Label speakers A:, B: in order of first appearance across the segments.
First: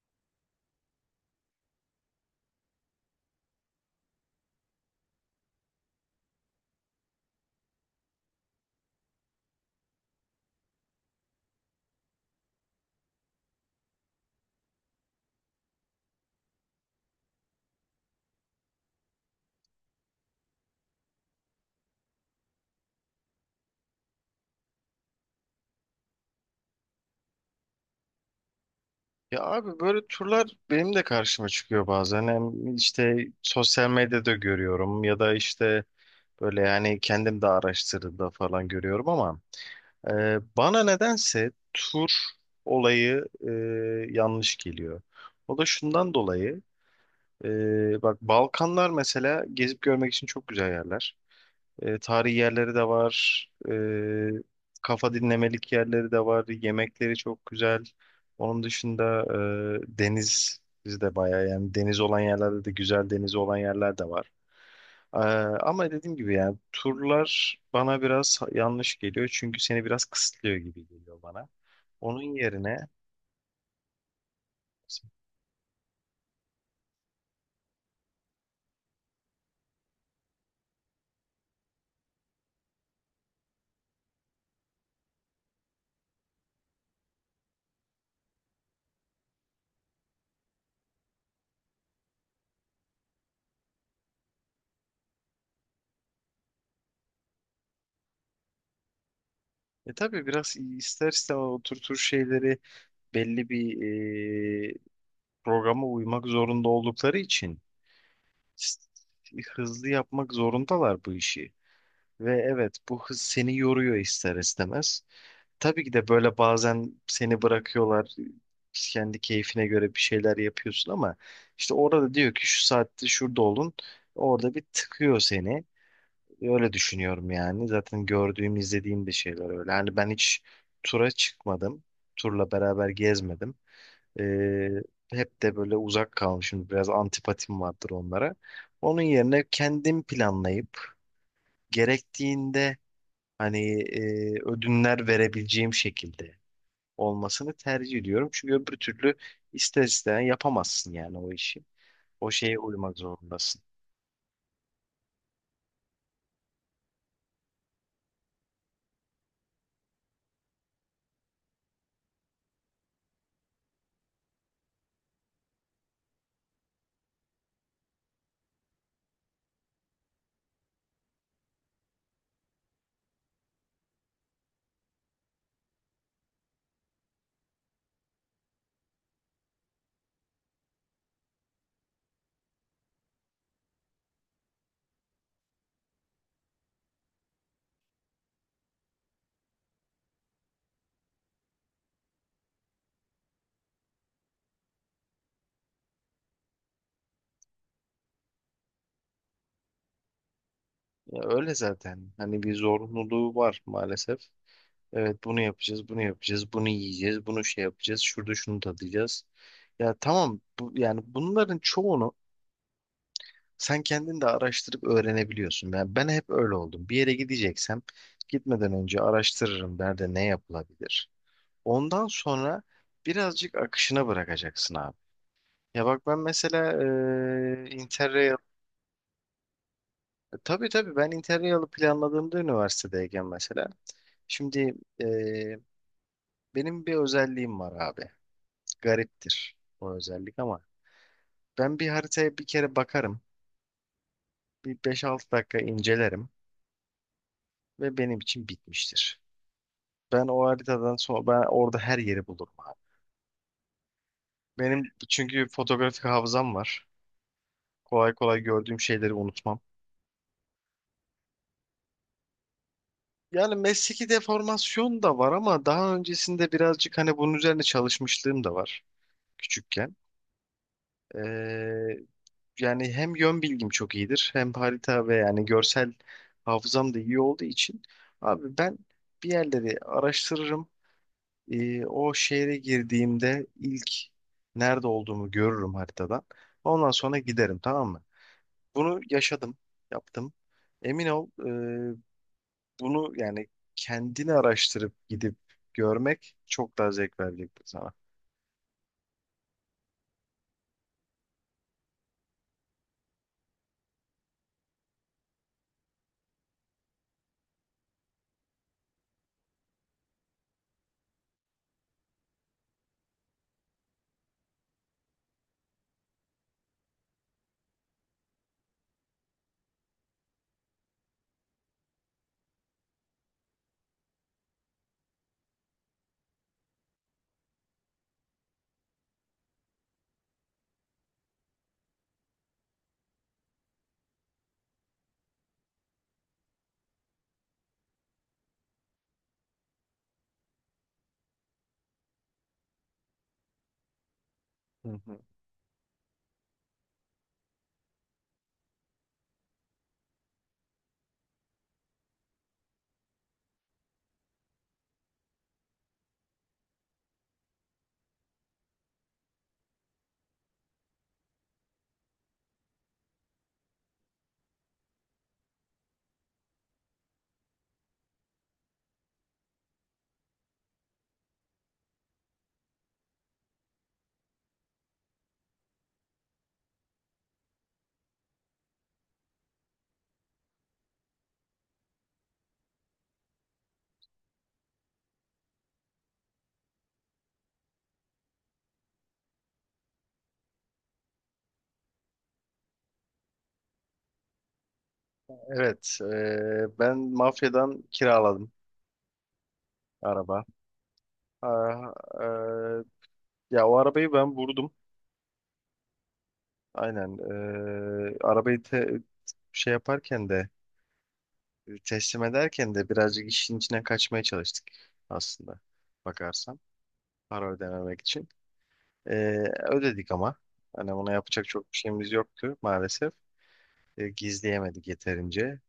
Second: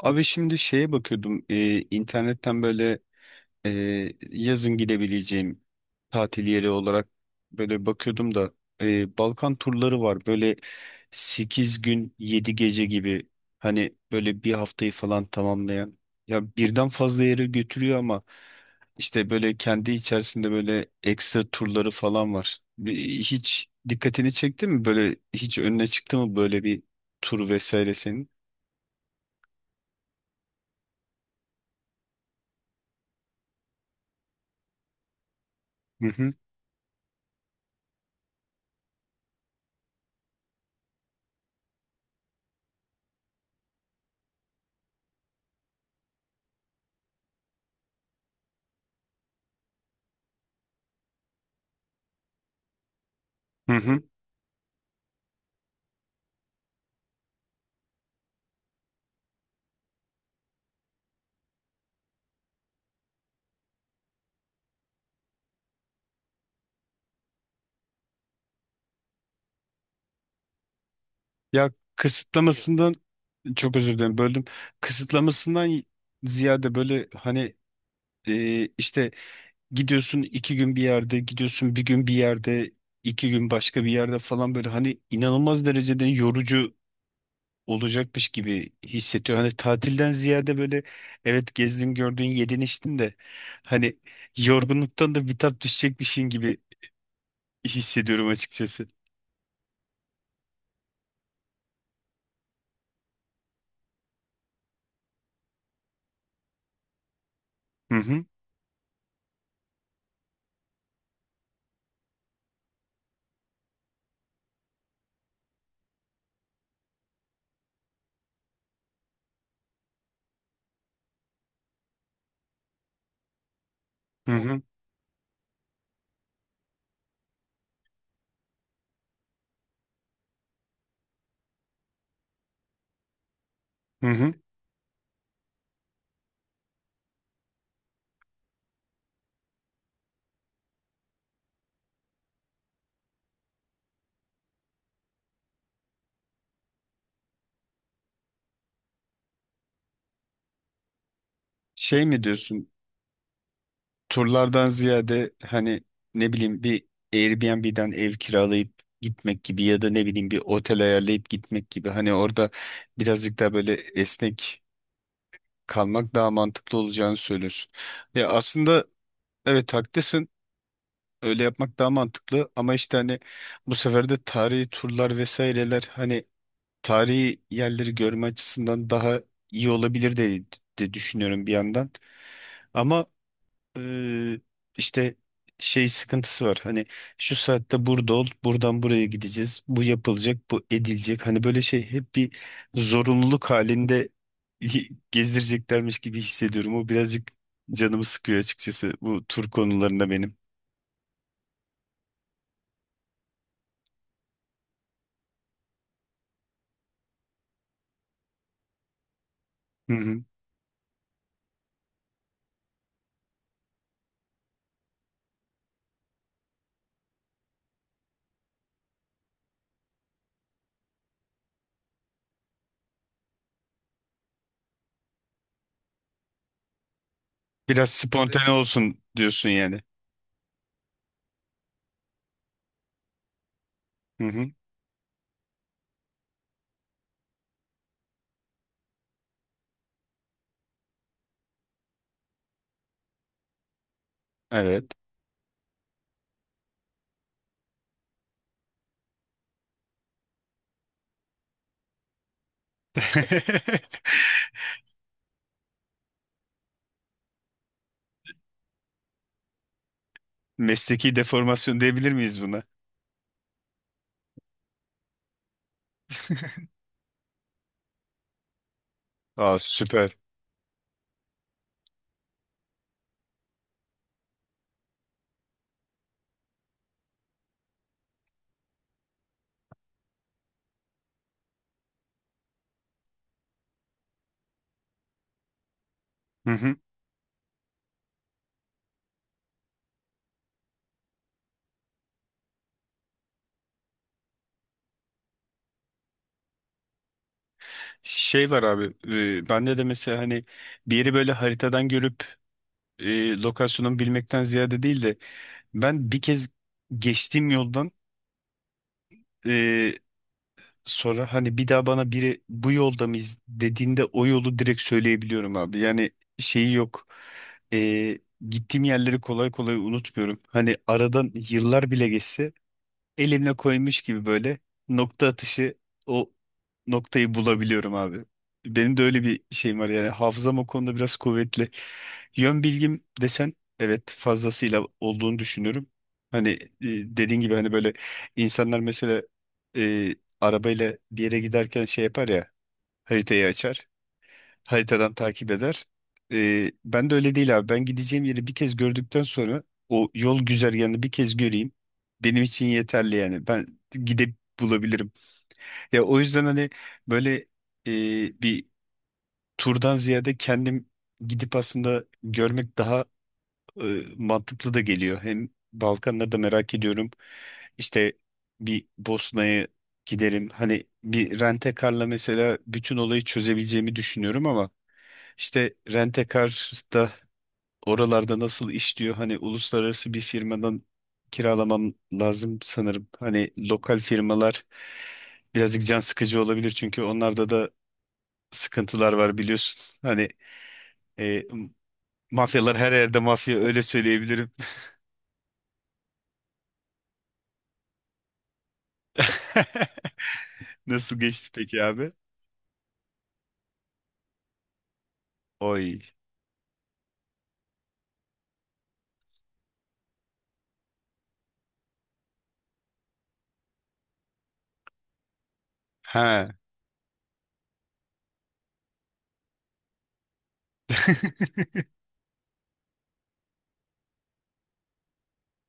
A: Abi şimdi şeye bakıyordum internetten böyle e, yazın gidebileceğim tatil yeri olarak böyle bakıyordum da Balkan turları var böyle 8 gün 7 gece gibi hani böyle bir haftayı falan tamamlayan, ya birden fazla yere götürüyor ama işte böyle kendi içerisinde böyle ekstra turları falan var. Hiç dikkatini çekti mi, böyle hiç önüne çıktı mı böyle bir tur vesaire senin?
B: Ya abi, böyle turlar benim de karşıma çıkıyor bazen. Hem işte sosyal medyada görüyorum, ya da işte
A: Hı hı.
B: böyle yani kendim de araştırdığımda falan görüyorum, ama bana nedense tur olayı yanlış geliyor. O da şundan dolayı. Bak, Balkanlar mesela gezip görmek için çok güzel yerler. Tarihi yerleri de var.
A: Hı
B: E,
A: hı.
B: kafa dinlemelik yerleri de var. Yemekleri çok güzel. Onun dışında deniz de bayağı, yani deniz olan yerlerde de güzel, deniz olan yerler de var. E, ama dediğim gibi yani turlar bana biraz yanlış geliyor. Çünkü seni biraz kısıtlıyor gibi geliyor bana.
A: Ya
B: Onun yerine
A: kısıtlamasından, çok özür dilerim böldüm. Kısıtlamasından ziyade böyle hani işte gidiyorsun iki gün bir yerde, gidiyorsun bir gün bir yerde, iki gün başka bir yerde falan, böyle hani inanılmaz derecede yorucu olacakmış gibi hissediyor. Hani tatilden ziyade böyle evet gezdin gördün yedin içtin de hani yorgunluktan da bitap düşecekmişin gibi hissediyorum açıkçası.
B: tabii biraz ister istemez o tür tür şeyleri belli bir e, programa uymak zorunda oldukları için
A: Hı hı
B: hızlı yapmak zorundalar bu işi. Ve evet, bu hız seni yoruyor ister istemez. Tabii ki de böyle bazen seni bırakıyorlar. Kendi keyfine göre bir şeyler yapıyorsun ama işte orada diyor ki şu saatte şurada olun.
A: hı
B: Orada
A: hı.
B: bir tıkıyor seni. Öyle düşünüyorum yani. Zaten gördüğüm, izlediğim de şeyler öyle. Yani ben hiç tura çıkmadım. Turla beraber gezmedim.
A: Hı hı.
B: Ee, hep de böyle uzak kalmışım. Biraz antipatim vardır onlara. Onun yerine kendim planlayıp gerektiğinde, hani ödünler verebileceğim şekilde olmasını tercih ediyorum. Çünkü öbür türlü ister isteyen yapamazsın yani o işi.
A: Şey mi
B: O şeye
A: diyorsun?
B: uymak zorundasın.
A: Turlardan ziyade hani, ne bileyim, bir Airbnb'den ev kiralayıp gitmek gibi ya da ne bileyim bir otel ayarlayıp gitmek gibi, hani orada birazcık daha böyle esnek kalmak daha mantıklı olacağını söylüyorsun. Ya aslında evet haklısın. Öyle yapmak daha mantıklı ama işte hani bu sefer de tarihi turlar vesaireler hani tarihi yerleri görme açısından daha iyi olabilir de, de düşünüyorum bir yandan. Ama ee, işte şey sıkıntısı var. Hani şu saatte burada ol, buradan buraya gideceğiz. Bu yapılacak, bu edilecek. Hani böyle şey, hep bir zorunluluk halinde gezdireceklermiş gibi hissediyorum. O birazcık canımı sıkıyor açıkçası bu tur konularında benim.
B: Ya öyle zaten. Hani bir zorunluluğu var maalesef. Evet, bunu yapacağız, bunu yapacağız, bunu yiyeceğiz, bunu şey yapacağız, şurada şunu tadacağız.
A: Hı
B: Ya
A: hı.
B: tamam bu, yani bunların çoğunu sen kendin de araştırıp öğrenebiliyorsun. Ben hep öyle oldum. Bir yere gideceksem gitmeden önce araştırırım nerede ne yapılabilir. Ondan sonra birazcık akışına bırakacaksın abi. Ya bak ben mesela
A: Biraz
B: Interrail,
A: spontane olsun diyorsun yani.
B: tabii tabii, ben Interrail'ı planladığımda üniversitedeyken mesela,
A: Hı hı.
B: şimdi e, benim bir özelliğim var abi. Gariptir o özellik, ama ben bir haritaya bir kere bakarım. Bir
A: Evet.
B: 5-6 dakika incelerim ve benim için bitmiştir. Ben o haritadan sonra ben orada her yeri bulurum abi. Benim çünkü fotoğrafik hafızam var. Kolay kolay gördüğüm şeyleri unutmam.
A: Mesleki deformasyon diyebilir miyiz buna?
B: Yani mesleki deformasyon da var, ama daha öncesinde birazcık hani bunun üzerine çalışmışlığım da var
A: Aa
B: küçükken.
A: süper.
B: Ee, yani hem yön bilgim çok iyidir, hem harita, ve yani görsel hafızam da iyi olduğu için, abi ben bir yerleri araştırırım. O şehre girdiğimde ilk nerede olduğumu görürüm haritadan. Ondan sonra giderim, tamam mı? Bunu yaşadım, yaptım. Emin ol, e, bunu yani kendini araştırıp gidip görmek çok daha zevk verecektir sana.
A: Şey var abi, bende de mesela hani bir yeri böyle haritadan görüp lokasyonunu bilmekten ziyade değil de, ben bir kez geçtiğim yoldan e, sonra hani bir daha bana biri bu yolda mıyız dediğinde o yolu direkt söyleyebiliyorum abi. Yani şeyi yok. E, Gittiğim yerleri kolay kolay unutmuyorum. Hani aradan yıllar bile geçse elimle koymuş gibi böyle nokta atışı o noktayı bulabiliyorum abi. Benim de öyle bir şeyim var yani, hafızam o konuda biraz kuvvetli. Yön bilgim desen evet fazlasıyla olduğunu düşünüyorum. Hani dediğin gibi hani böyle insanlar mesela e, arabayla bir yere giderken şey yapar ya, haritayı açar,
B: Hı
A: haritadan
B: hı.
A: takip eder. Ben de öyle değil abi. Ben gideceğim yeri bir kez gördükten sonra o yol güzergahını bir kez göreyim. Benim için yeterli yani. Ben gidip bulabilirim. Ya o yüzden hani böyle, bir turdan ziyade kendim gidip aslında görmek daha mantıklı da geliyor. Hem Balkanları da merak ediyorum. İşte bir Bosna'ya giderim. Hani bir rent mesela bütün olayı çözebileceğimi düşünüyorum ama işte Rentekar'da oralarda nasıl işliyor? Hani uluslararası bir firmadan kiralamam lazım sanırım. Hani lokal firmalar birazcık can sıkıcı olabilir çünkü onlarda da sıkıntılar var biliyorsun. Hani e, mafyalar her yerde mafya, öyle söyleyebilirim.
B: Evet, ben mafyadan kiraladım araba.
A: Nasıl geçti peki
B: Ah,
A: abi?
B: e, ya o arabayı ben vurdum.
A: Oy.
B: Aynen. Arabayı şey yaparken de, teslim ederken de birazcık işin içine kaçmaya çalıştık aslında
A: Ha.
B: bakarsan, para ödememek için. Ee, ödedik ama hani buna yapacak çok bir şeyimiz yoktu maalesef. Gizleyemedik yeterince.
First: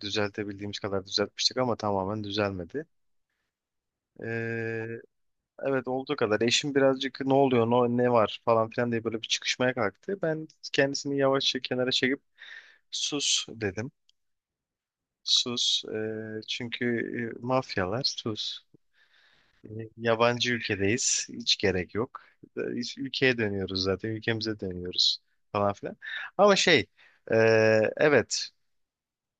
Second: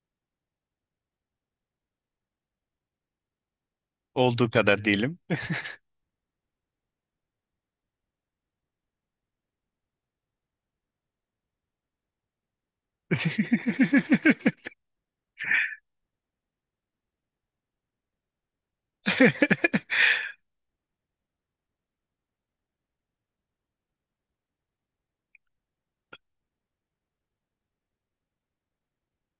B: Düzeltebildiğimiz kadar düzeltmiştik ama tamamen düzelmedi.
A: Olduğu kadar
B: Ee,
A: diyelim.
B: evet olduğu kadar. Eşim birazcık ne oluyor, ne var falan filan diye böyle bir çıkışmaya kalktı. Ben kendisini yavaşça kenara çekip sus dedim. Sus. Çünkü mafyalar, sus. E, Yabancı ülkedeyiz. Hiç gerek yok. Biz ülkeye dönüyoruz zaten. Ülkemize dönüyoruz falan filan. Ama şey, e, evet,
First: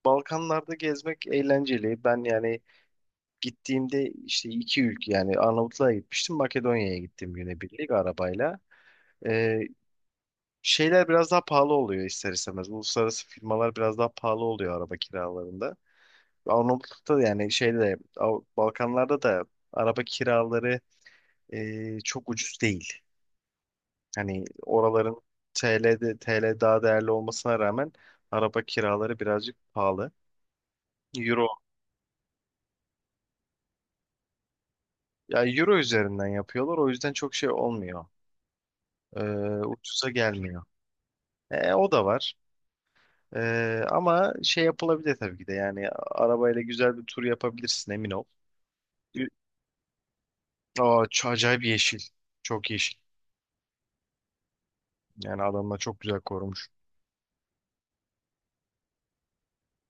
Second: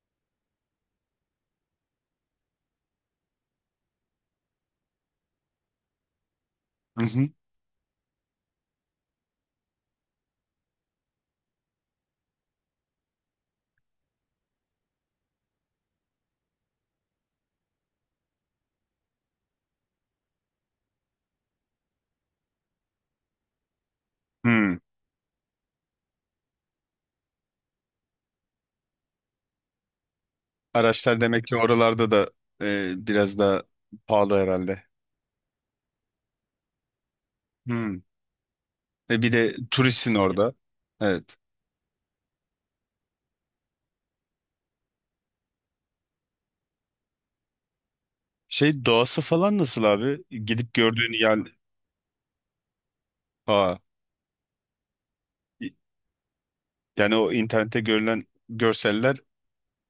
B: Balkanlarda gezmek eğlenceli. Ben yani gittiğimde işte iki ülke, yani Arnavutluğa gitmiştim. Makedonya'ya
A: Hı hı.
B: gittim günebirlik arabayla. E, şeyler biraz daha pahalı oluyor ister istemez. Uluslararası firmalar biraz daha pahalı oluyor araba kiralarında. Arnavutluk'ta da yani şeyde, Balkanlarda da araba kiraları çok ucuz değil. Hani
A: Hmm.
B: oraların TL'de TL daha değerli olmasına rağmen, araba kiraları birazcık pahalı.
A: Araçlar demek
B: Euro.
A: ki oralarda da biraz daha pahalı herhalde.
B: Ya euro üzerinden yapıyorlar, o yüzden çok şey
A: Hmm.
B: olmuyor.
A: E bir de
B: Ee, ucuza
A: turistsin orada.
B: gelmiyor.
A: Evet.
B: O da var. Ama şey, yapılabilir tabii ki de, yani arabayla güzel bir tur yapabilirsin, emin ol.
A: Şey doğası
B: Ü-
A: falan nasıl abi? Gidip
B: Aa,
A: gördüğün yer...
B: acayip yeşil. Çok yeşil.
A: Aa,
B: Yani
A: i-
B: adamlar çok güzel korumuş.
A: yani o internette görülen görseller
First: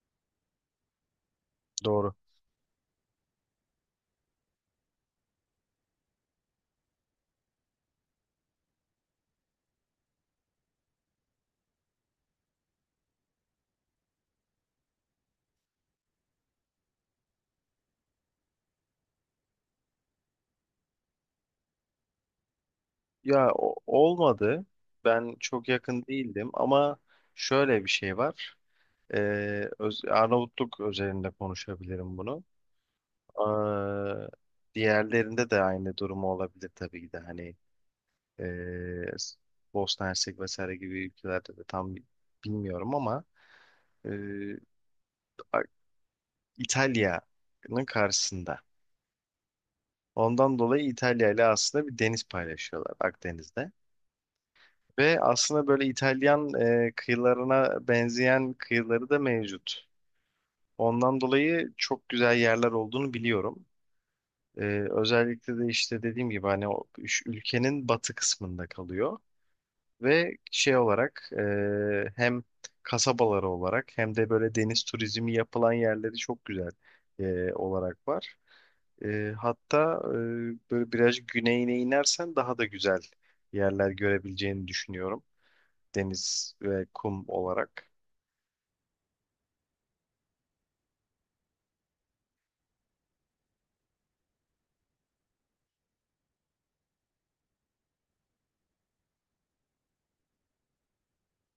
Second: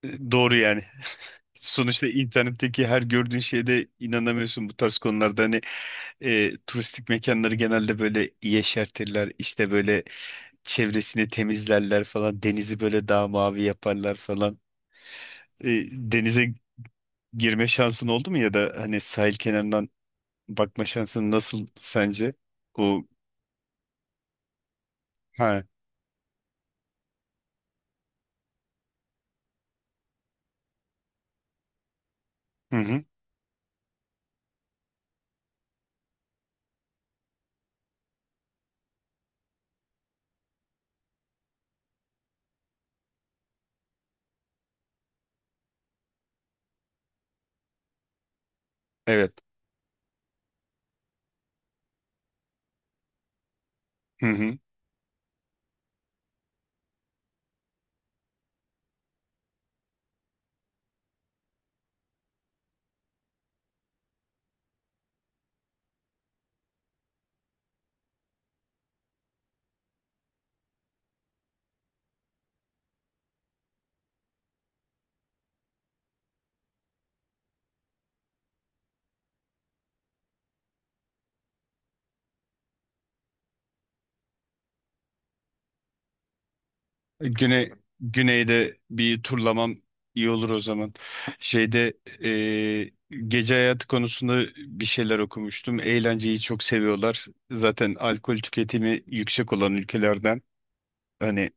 A: doğru yani. Sonuçta
B: Doğru.
A: internetteki her gördüğün şeyde inanamıyorsun bu tarz konularda. Hani turistik mekanları genelde böyle yeşertirler. İşte böyle çevresini temizlerler falan. Denizi böyle daha mavi yaparlar falan. E, denize girme şansın oldu mu ya da hani sahil kenarından bakma şansın nasıl sence? O,
B: Ya olmadı. Ben
A: ha,
B: çok yakın değildim ama şöyle bir şey var. Arnavutluk özelinde konuşabilirim bunu.
A: hı hı,
B: Ee, diğerlerinde de aynı durumu olabilir tabii ki de. Hani ee, Bosna Hersek vesaire gibi ülkelerde de tam bilmiyorum, ama ee, A- İtalya'nın karşısında.
A: evet,
B: Ondan dolayı İtalya ile aslında bir deniz paylaşıyorlar, Akdeniz'de.
A: hı hı.
B: Ve aslında böyle İtalyan kıyılarına benzeyen kıyıları da mevcut. Ondan dolayı çok güzel yerler olduğunu biliyorum. E, özellikle de işte dediğim gibi hani o üç ülkenin batı kısmında kalıyor. Ve şey olarak hem kasabaları olarak, hem de böyle deniz turizmi yapılan yerleri çok güzel olarak var. Hatta böyle biraz güneyine inersen daha da güzel yerler görebileceğini düşünüyorum. Deniz ve kum
A: Güney,
B: olarak.
A: güneyde bir turlamam iyi olur o zaman. Şeyde, e, gece hayatı konusunda bir şeyler okumuştum. Eğlenceyi çok seviyorlar. Zaten alkol tüketimi yüksek olan ülkelerden, hani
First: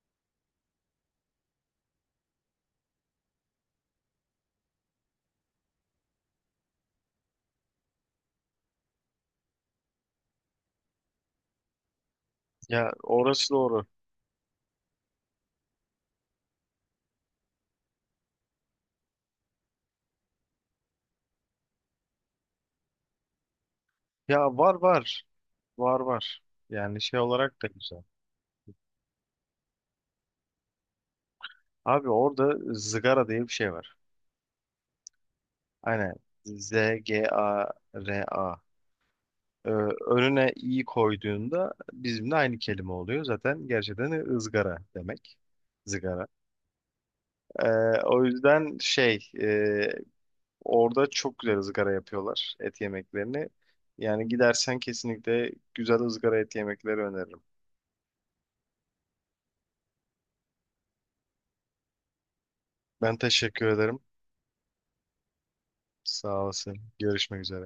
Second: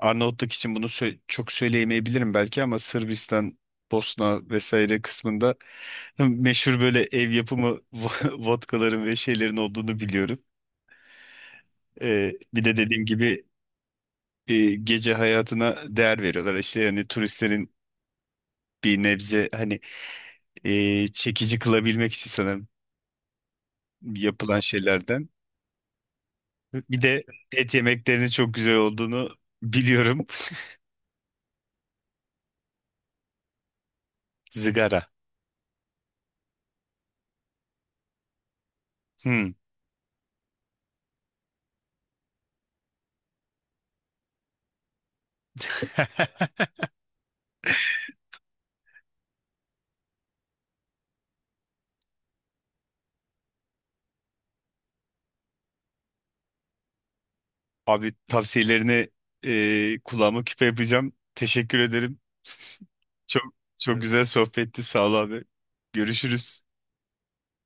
A: Arnavutluk için bunu çok söyleyemeyebilirim belki, ama Sırbistan, Bosna vesaire kısmında meşhur böyle ev yapımı vodkaların ve şeylerin olduğunu biliyorum. Bir de
B: Ya
A: dediğim gibi,
B: orası doğru.
A: gece hayatına değer veriyorlar. İşte yani turistlerin bir nebze hani çekici kılabilmek için sanırım
B: Ya,
A: yapılan
B: var var.
A: şeylerden.
B: Var var.
A: Bir
B: Yani şey
A: de
B: olarak da
A: et
B: güzel.
A: yemeklerinin çok güzel olduğunu biliyorum.
B: Abi, orada zıgara diye bir şey var.
A: Zigara.
B: Aynen. Z-G-A-R-A.
A: Hmm.
B: Ee, önüne i koyduğunda bizimle aynı kelime oluyor. Zaten gerçekten ızgara demek. Zıgara. Ee, o yüzden şey, orada çok güzel ızgara yapıyorlar et yemeklerini. Yani gidersen kesinlikle güzel ızgara et yemekleri öneririm.
A: Abi tavsiyelerini kulağıma küpe yapacağım. Teşekkür ederim.
B: Ben
A: Çok
B: teşekkür
A: çok.
B: ederim.
A: Evet. Güzel sohbetti. Sağ ol abi.
B: Sağ
A: Görüşürüz.
B: olasın. Görüşmek üzere.